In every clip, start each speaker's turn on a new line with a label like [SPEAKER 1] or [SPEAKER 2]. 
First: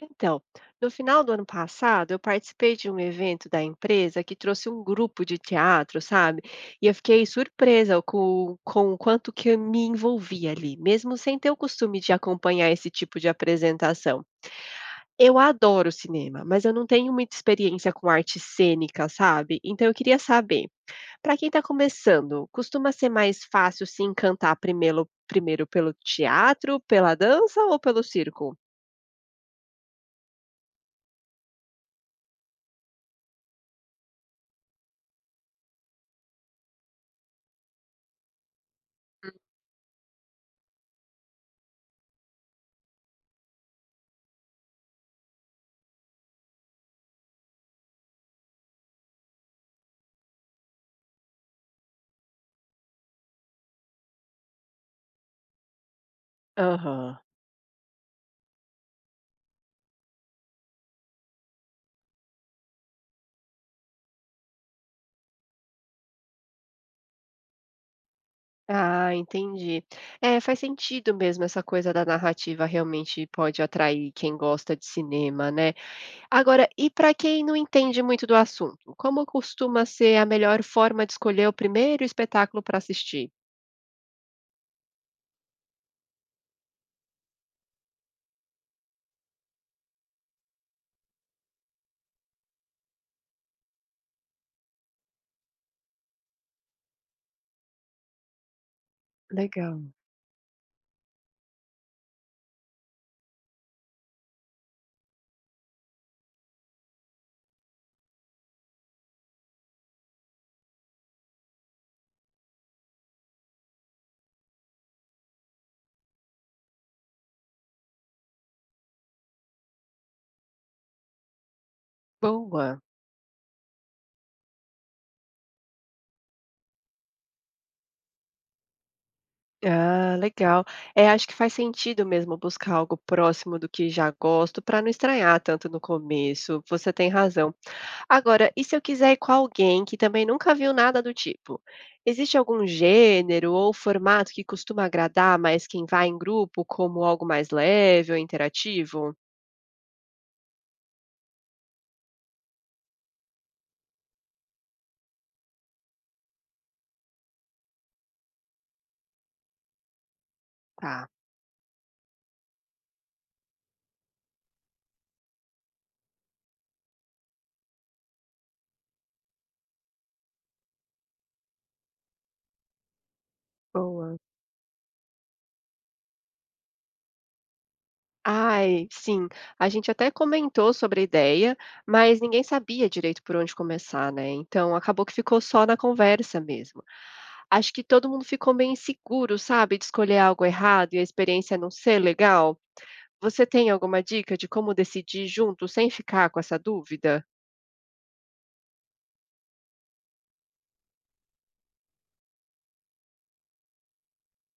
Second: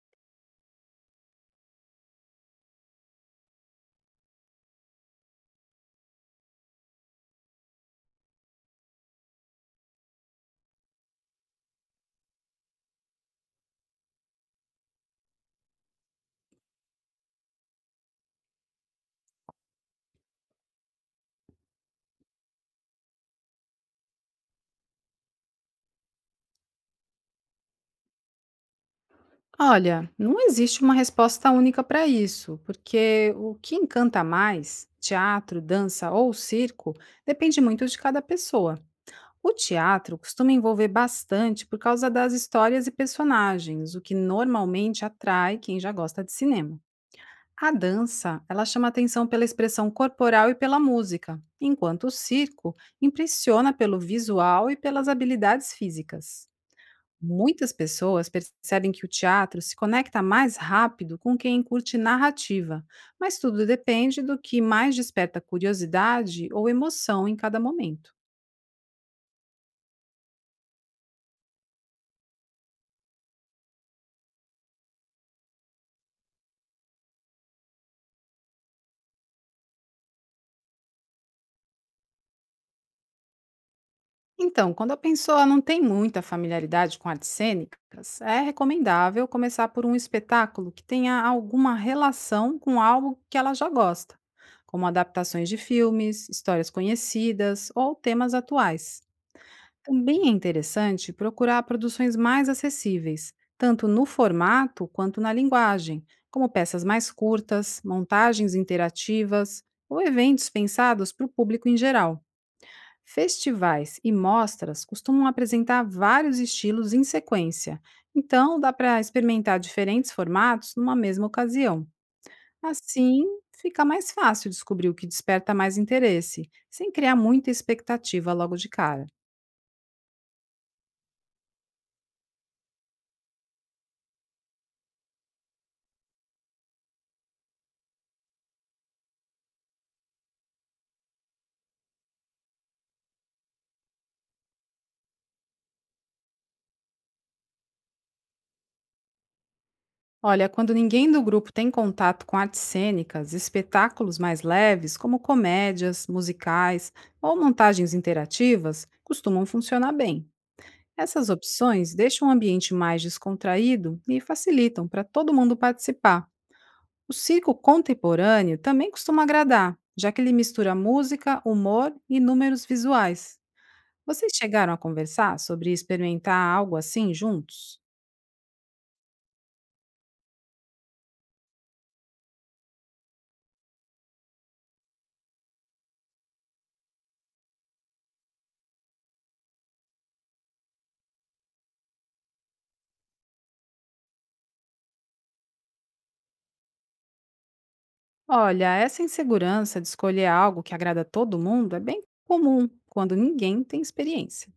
[SPEAKER 1] Então, no final do ano passado, eu participei de um evento da empresa que trouxe um grupo de teatro, sabe? E eu fiquei surpresa com o quanto que eu me envolvi ali, mesmo sem ter o costume de acompanhar esse tipo de apresentação. Eu adoro cinema, mas eu não tenho muita experiência com arte cênica, sabe? Então eu queria saber, para quem está começando, costuma ser mais fácil se encantar primeiro pelo teatro, pela dança ou pelo circo?
[SPEAKER 2] Olha, não existe uma resposta única para isso, porque o que encanta mais, teatro, dança ou circo, depende muito de cada pessoa. O teatro costuma envolver bastante por causa das histórias e personagens, o que normalmente atrai quem já gosta de cinema. A dança, ela chama atenção pela expressão corporal e pela música, enquanto o circo impressiona pelo visual e pelas habilidades físicas.
[SPEAKER 1] Aham.
[SPEAKER 2] Muitas pessoas percebem que o teatro se conecta mais rápido com quem curte narrativa, mas tudo depende do que mais desperta curiosidade ou emoção em cada momento.
[SPEAKER 1] Ah, entendi. É, faz sentido mesmo, essa coisa da narrativa realmente pode atrair quem gosta de cinema, né? Agora, e para quem não entende muito do assunto, como costuma ser a melhor forma de escolher o primeiro espetáculo para assistir?
[SPEAKER 2] Então, quando a pessoa não tem muita familiaridade com artes cênicas, é recomendável começar por um espetáculo que tenha alguma relação com algo que ela já gosta, como adaptações de filmes, histórias conhecidas ou temas atuais.
[SPEAKER 1] Legal.
[SPEAKER 2] Também é interessante procurar produções mais acessíveis, tanto no formato quanto na linguagem, como peças mais curtas, montagens interativas ou eventos pensados para o público em geral. Festivais e mostras costumam apresentar vários estilos em sequência, então dá para experimentar diferentes formatos numa mesma ocasião.
[SPEAKER 1] Boa.
[SPEAKER 2] Assim, fica mais fácil descobrir o que desperta mais interesse, sem criar muita expectativa logo de cara.
[SPEAKER 1] Ah, legal. É, acho que faz sentido mesmo buscar algo próximo do que já gosto para não estranhar tanto no começo. Você tem razão. Agora, e se eu quiser ir com alguém que também nunca viu nada do tipo? Existe algum gênero ou formato que costuma agradar mais quem vai em grupo, como algo mais leve ou interativo?
[SPEAKER 2] Olha, quando ninguém do grupo tem contato com artes cênicas, espetáculos mais leves, como comédias, musicais ou montagens interativas, costumam funcionar bem.
[SPEAKER 1] Tá,
[SPEAKER 2] Essas opções deixam o ambiente mais descontraído e facilitam para todo mundo participar. O circo contemporâneo também costuma agradar, já que ele mistura música, humor e números visuais.
[SPEAKER 1] boa.
[SPEAKER 2] Vocês chegaram a conversar sobre experimentar algo assim juntos?
[SPEAKER 1] Ai, sim. A gente até comentou sobre a ideia, mas ninguém sabia direito por onde começar, né? Então acabou que ficou só na conversa mesmo. Acho que todo mundo ficou meio inseguro, sabe, de escolher algo errado e a experiência não ser legal. Você tem alguma dica de como decidir junto sem ficar com essa dúvida?
[SPEAKER 2] Olha, essa insegurança de escolher algo que agrada a todo mundo é bem comum quando ninguém tem experiência.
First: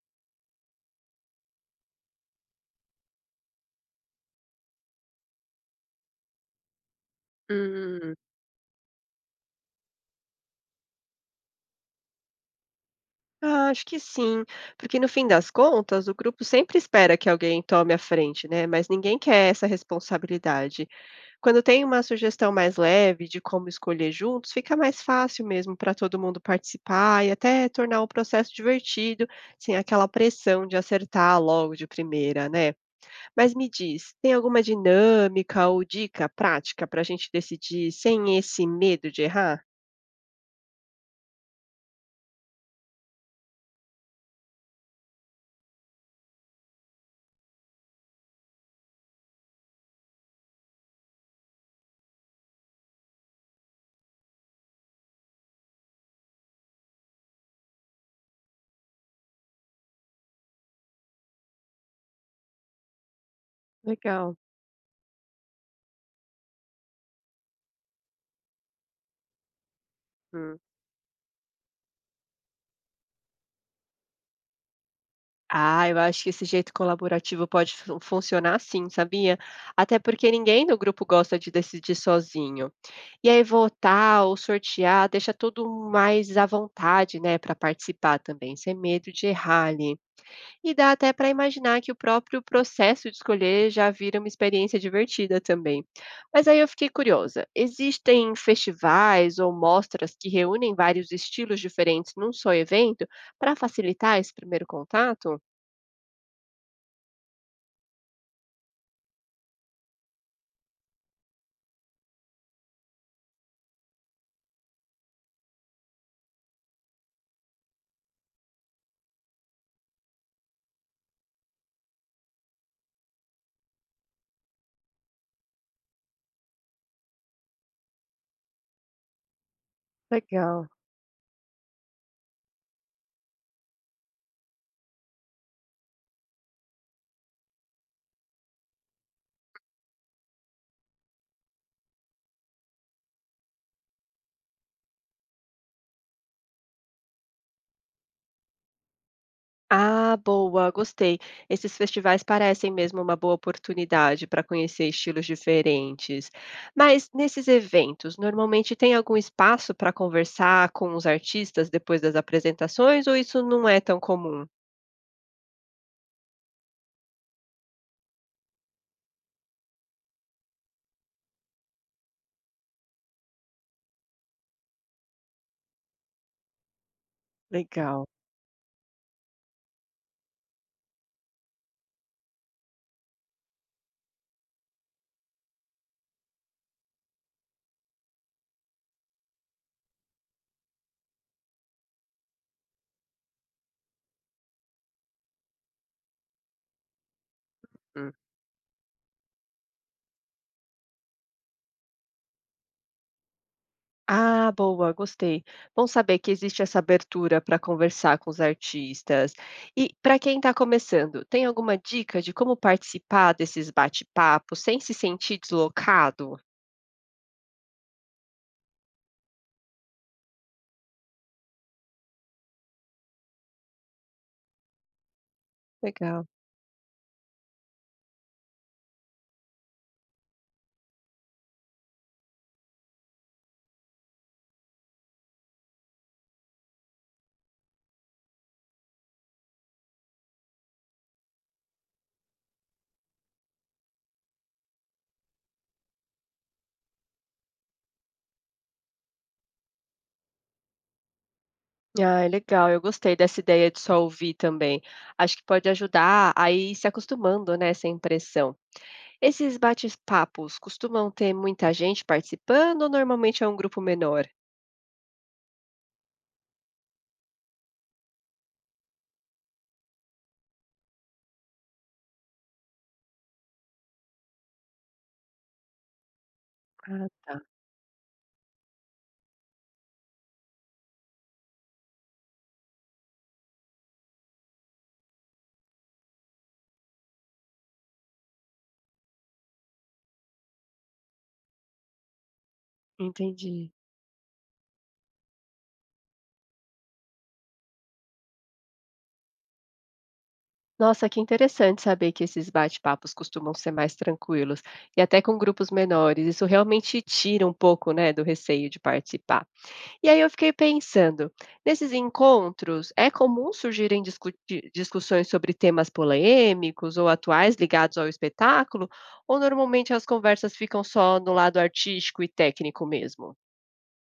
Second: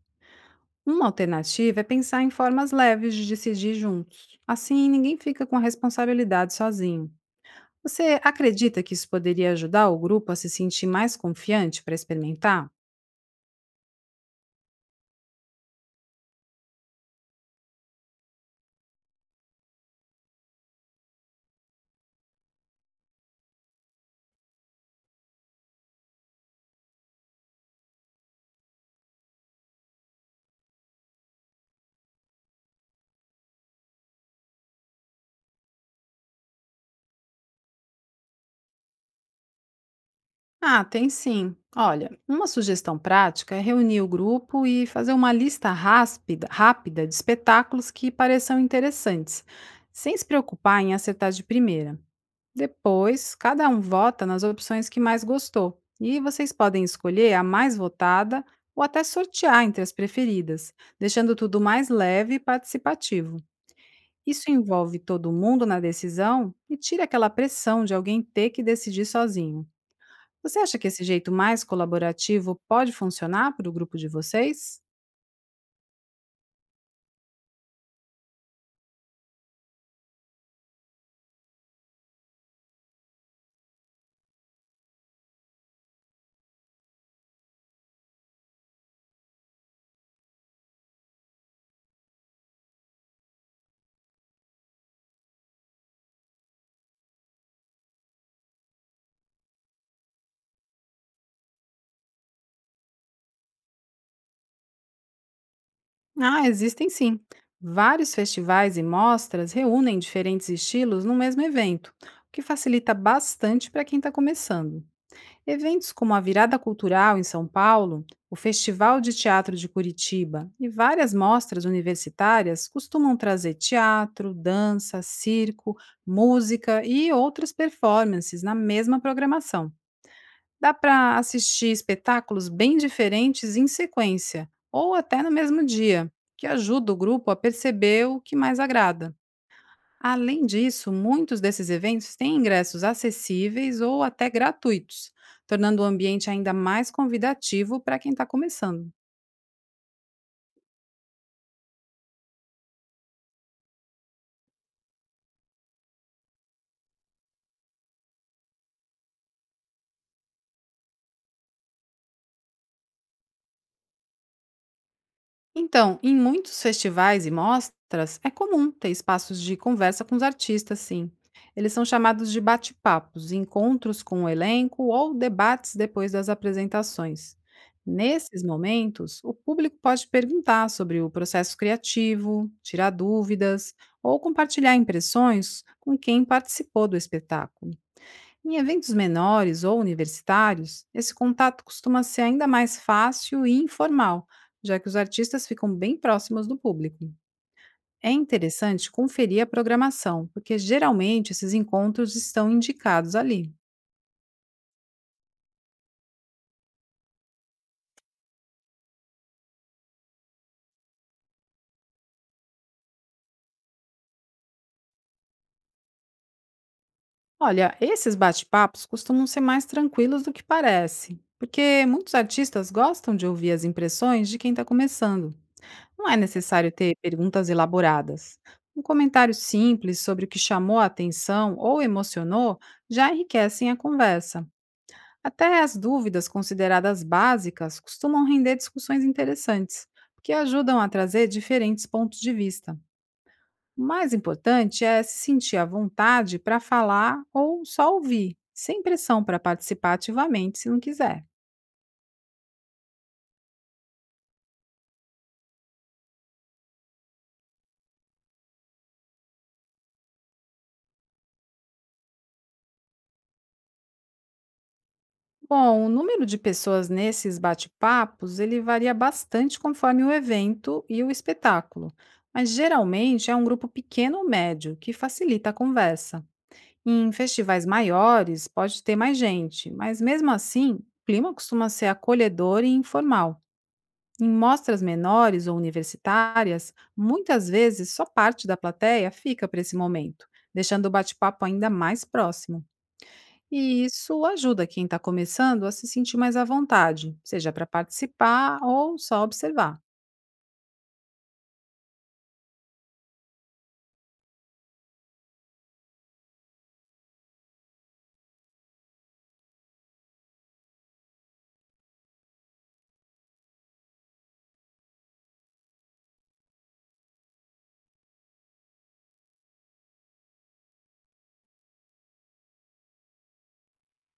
[SPEAKER 2] Uma alternativa é pensar em formas leves de decidir juntos. Assim, ninguém fica com a responsabilidade sozinho.
[SPEAKER 1] Hum,
[SPEAKER 2] Você acredita que isso poderia ajudar o grupo a se sentir mais confiante para experimentar?
[SPEAKER 1] ah, acho que sim, porque no fim das contas, o grupo sempre espera que alguém tome a frente, né? Mas ninguém quer essa responsabilidade. Quando tem uma sugestão mais leve de como escolher juntos, fica mais fácil mesmo para todo mundo participar e até tornar o processo divertido, sem aquela pressão de acertar logo de primeira, né? Mas me diz, tem alguma dinâmica ou dica prática para a gente decidir sem esse medo de errar?
[SPEAKER 2] Ah, tem sim. Olha, uma sugestão prática é reunir o grupo e fazer uma lista rápida de espetáculos que pareçam interessantes, sem se preocupar em acertar de primeira. Depois, cada um vota nas opções que mais gostou, e vocês podem escolher a mais votada ou até sortear entre as preferidas, deixando tudo mais leve e participativo.
[SPEAKER 1] Legal.
[SPEAKER 2] Isso envolve todo mundo na decisão e tira aquela pressão de alguém ter que decidir sozinho. Você
[SPEAKER 1] Hum.
[SPEAKER 2] acha que esse jeito mais colaborativo pode funcionar para o grupo de vocês?
[SPEAKER 1] Ah, eu acho que esse jeito colaborativo pode funcionar sim, sabia? Até porque ninguém no grupo gosta de decidir sozinho. E aí votar ou sortear deixa todo mais à vontade, né, para participar também, sem medo de errar ali. E dá até para imaginar que o próprio processo de escolher já vira uma experiência divertida também. Mas aí eu fiquei curiosa, existem festivais ou mostras que reúnem vários estilos diferentes num só evento para facilitar esse primeiro contato?
[SPEAKER 2] Ah, existem sim. Vários festivais e mostras reúnem diferentes estilos no mesmo evento, o que facilita bastante para quem está começando. Eventos como a Virada Cultural em São Paulo, o Festival de Teatro de Curitiba e várias mostras universitárias costumam trazer teatro, dança, circo, música e outras performances na mesma programação.
[SPEAKER 1] Legal.
[SPEAKER 2] Dá para assistir espetáculos bem diferentes em sequência, ou até no mesmo dia, que ajuda o grupo a perceber o que mais agrada. Além disso, muitos desses eventos têm ingressos acessíveis ou até gratuitos, tornando o ambiente ainda mais convidativo para quem está começando.
[SPEAKER 1] Ah, boa, gostei. Esses festivais parecem mesmo uma boa oportunidade para conhecer estilos diferentes. Mas nesses eventos, normalmente tem algum espaço para conversar com os artistas depois das apresentações ou isso não é tão comum?
[SPEAKER 2] Então, em muitos festivais e mostras, é comum ter espaços de conversa com os artistas, sim. Eles são chamados de bate-papos, encontros com o elenco ou debates depois das apresentações.
[SPEAKER 1] Legal.
[SPEAKER 2] Nesses momentos, o público pode perguntar sobre o processo criativo, tirar dúvidas ou compartilhar impressões com quem participou do espetáculo. Em eventos menores ou universitários, esse contato costuma ser ainda mais fácil e informal, já que os artistas ficam bem próximos do público. É
[SPEAKER 1] Hum.
[SPEAKER 2] interessante conferir a programação, porque geralmente esses encontros estão indicados ali.
[SPEAKER 1] Ah, boa, gostei. Bom saber que existe essa abertura para conversar com os artistas. E para quem está começando, tem alguma dica de como participar desses bate-papos sem se sentir deslocado?
[SPEAKER 2] Olha, esses bate-papos costumam ser mais tranquilos do que parece, porque muitos artistas gostam de ouvir as impressões de quem está começando. Não é
[SPEAKER 1] Legal.
[SPEAKER 2] necessário ter perguntas elaboradas. Um comentário simples sobre o que chamou a atenção ou emocionou já enriquecem a conversa. Até as dúvidas consideradas básicas costumam render discussões interessantes, porque ajudam a trazer diferentes pontos de vista. O mais importante é se sentir à vontade para falar ou só ouvir, sem pressão para participar ativamente se não quiser.
[SPEAKER 1] Ah, é legal, eu gostei dessa ideia de só ouvir também. Acho que pode ajudar a ir se acostumando, né, essa impressão. Esses bate-papos costumam ter muita gente participando ou normalmente é um grupo menor?
[SPEAKER 2] Bom, o número de pessoas nesses bate-papos, ele varia bastante conforme o evento e o espetáculo, mas geralmente é um grupo pequeno ou médio, que facilita a conversa.
[SPEAKER 1] Ah,
[SPEAKER 2] Em
[SPEAKER 1] tá,
[SPEAKER 2] festivais maiores, pode ter mais gente, mas mesmo assim, o clima costuma ser acolhedor e informal. Em mostras menores ou universitárias, muitas vezes só parte da plateia fica para esse momento, deixando o bate-papo ainda mais próximo.
[SPEAKER 1] entendi.
[SPEAKER 2] E isso ajuda quem está começando a se sentir mais à vontade, seja para participar ou só observar.
[SPEAKER 1] Nossa, que interessante saber que esses bate-papos costumam ser mais tranquilos e até com grupos menores. Isso realmente tira um pouco, né, do receio de participar. E aí eu fiquei pensando, nesses encontros, é comum surgirem discussões sobre temas polêmicos ou atuais ligados ao espetáculo, ou normalmente as conversas ficam só no lado artístico e técnico mesmo?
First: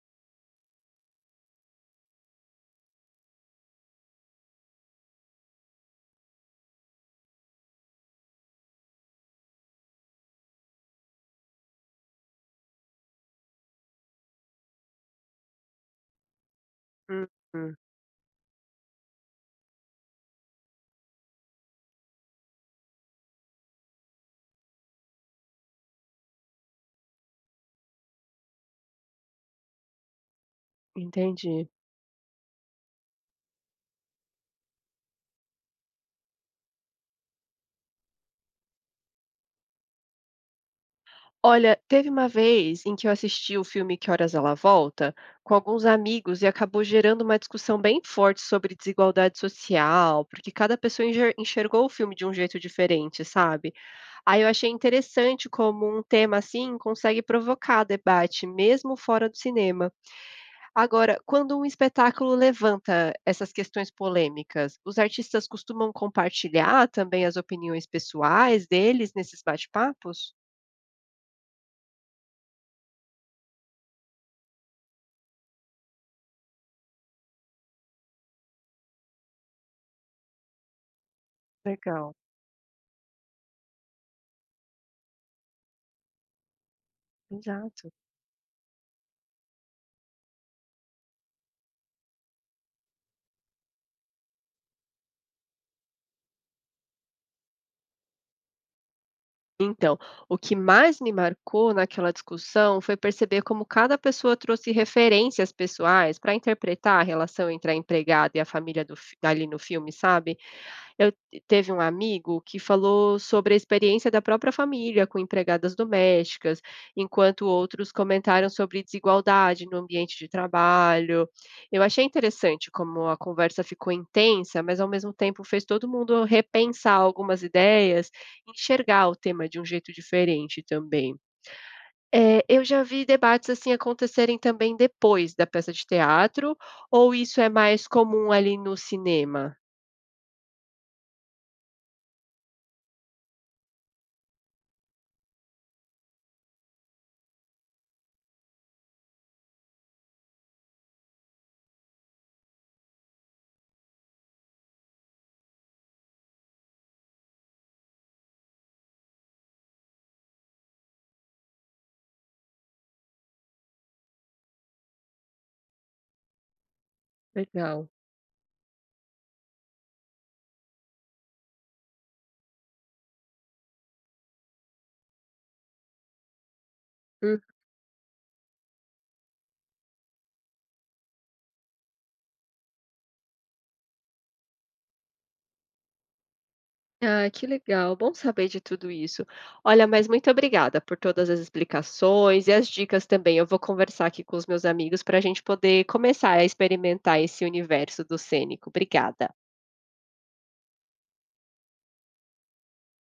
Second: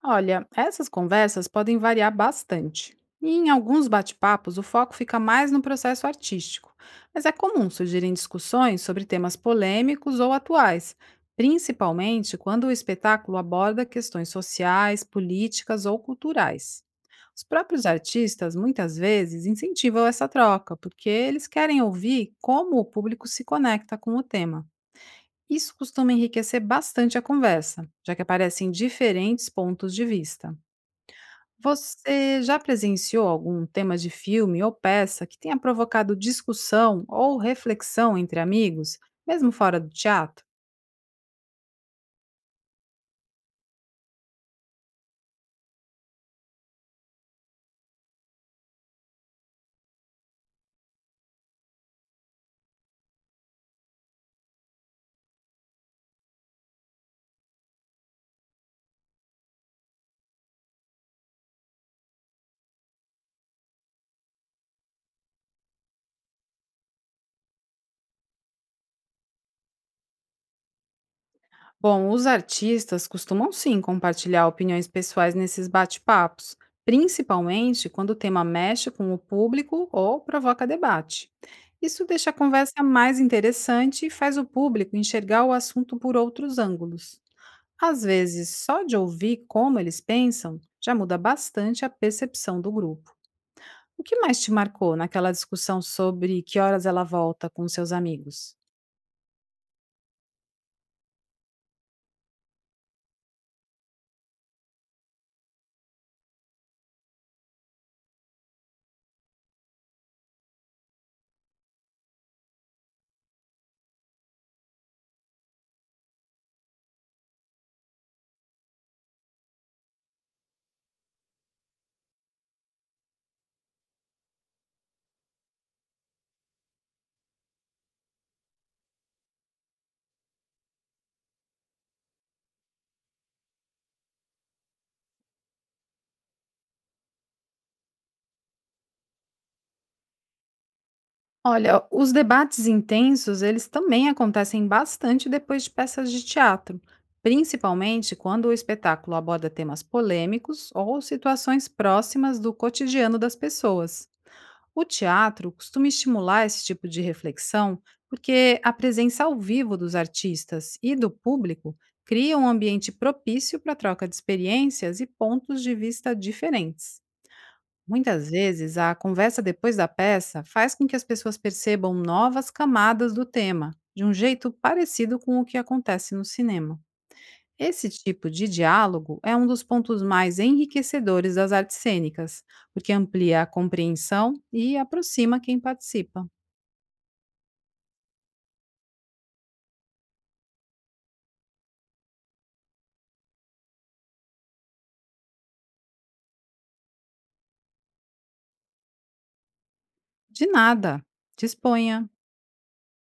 [SPEAKER 2] Olha, essas conversas podem variar bastante. E em alguns bate-papos, o foco fica mais no processo artístico, mas é comum surgirem discussões sobre temas polêmicos ou atuais, principalmente quando o espetáculo aborda questões sociais, políticas ou culturais.
[SPEAKER 1] Hum,
[SPEAKER 2] Os próprios artistas muitas vezes incentivam essa troca, porque eles querem ouvir como o público se conecta com o tema. Isso costuma enriquecer bastante a conversa, já que aparecem diferentes pontos de vista.
[SPEAKER 1] entendi.
[SPEAKER 2] Você já presenciou algum tema de filme ou peça que tenha provocado discussão ou reflexão entre amigos, mesmo fora do teatro?
[SPEAKER 1] Olha, teve uma vez em que eu assisti o filme Que Horas Ela Volta com alguns amigos e acabou gerando uma discussão bem forte sobre desigualdade social, porque cada pessoa enxergou o filme de um jeito diferente, sabe? Aí eu achei interessante como um tema assim consegue provocar debate, mesmo fora do cinema. Agora, quando um espetáculo levanta essas questões polêmicas, os artistas costumam compartilhar também as opiniões pessoais deles nesses bate-papos?
[SPEAKER 2] Bom, os artistas costumam sim compartilhar opiniões pessoais nesses bate-papos, principalmente quando o tema mexe com o público ou provoca debate. Isso
[SPEAKER 1] Legal,
[SPEAKER 2] deixa a conversa mais interessante e faz o público enxergar o assunto por outros ângulos.
[SPEAKER 1] exato.
[SPEAKER 2] Às vezes, só de ouvir como eles pensam já muda bastante a percepção do grupo. O que mais te marcou naquela discussão sobre que horas ela volta com seus amigos?
[SPEAKER 1] Então, o que mais me marcou naquela discussão foi perceber como cada pessoa trouxe referências pessoais para interpretar a relação entre a empregada e a família ali no filme, sabe? Eu teve um amigo que falou sobre a experiência da própria família com empregadas domésticas, enquanto outros comentaram sobre desigualdade no ambiente de trabalho. Eu achei interessante como a conversa ficou intensa, mas ao mesmo tempo fez todo mundo repensar algumas ideias, enxergar o tema de um jeito diferente também. Eu já vi debates assim acontecerem também depois da peça de teatro, ou isso é mais comum ali no cinema?
[SPEAKER 2] Olha, os debates intensos, eles também acontecem bastante depois de peças de teatro, principalmente quando o espetáculo aborda temas polêmicos ou situações próximas do cotidiano das pessoas. O teatro costuma estimular esse tipo de reflexão porque a presença ao vivo dos artistas e do público cria um ambiente propício para a troca de experiências e pontos de vista diferentes.
[SPEAKER 1] Legal.
[SPEAKER 2] Muitas vezes, a conversa depois da peça faz com que as pessoas percebam novas camadas do tema, de um jeito parecido com o que acontece no cinema. Esse tipo de diálogo é um dos pontos mais enriquecedores das artes cênicas, porque amplia a compreensão e aproxima quem participa.
[SPEAKER 1] Ah, que legal, bom saber de tudo isso. Olha, mas muito obrigada por todas as explicações e as dicas também. Eu vou conversar aqui com os meus amigos para a gente poder começar a experimentar esse universo do cênico. Obrigada.
[SPEAKER 2] De nada. Disponha.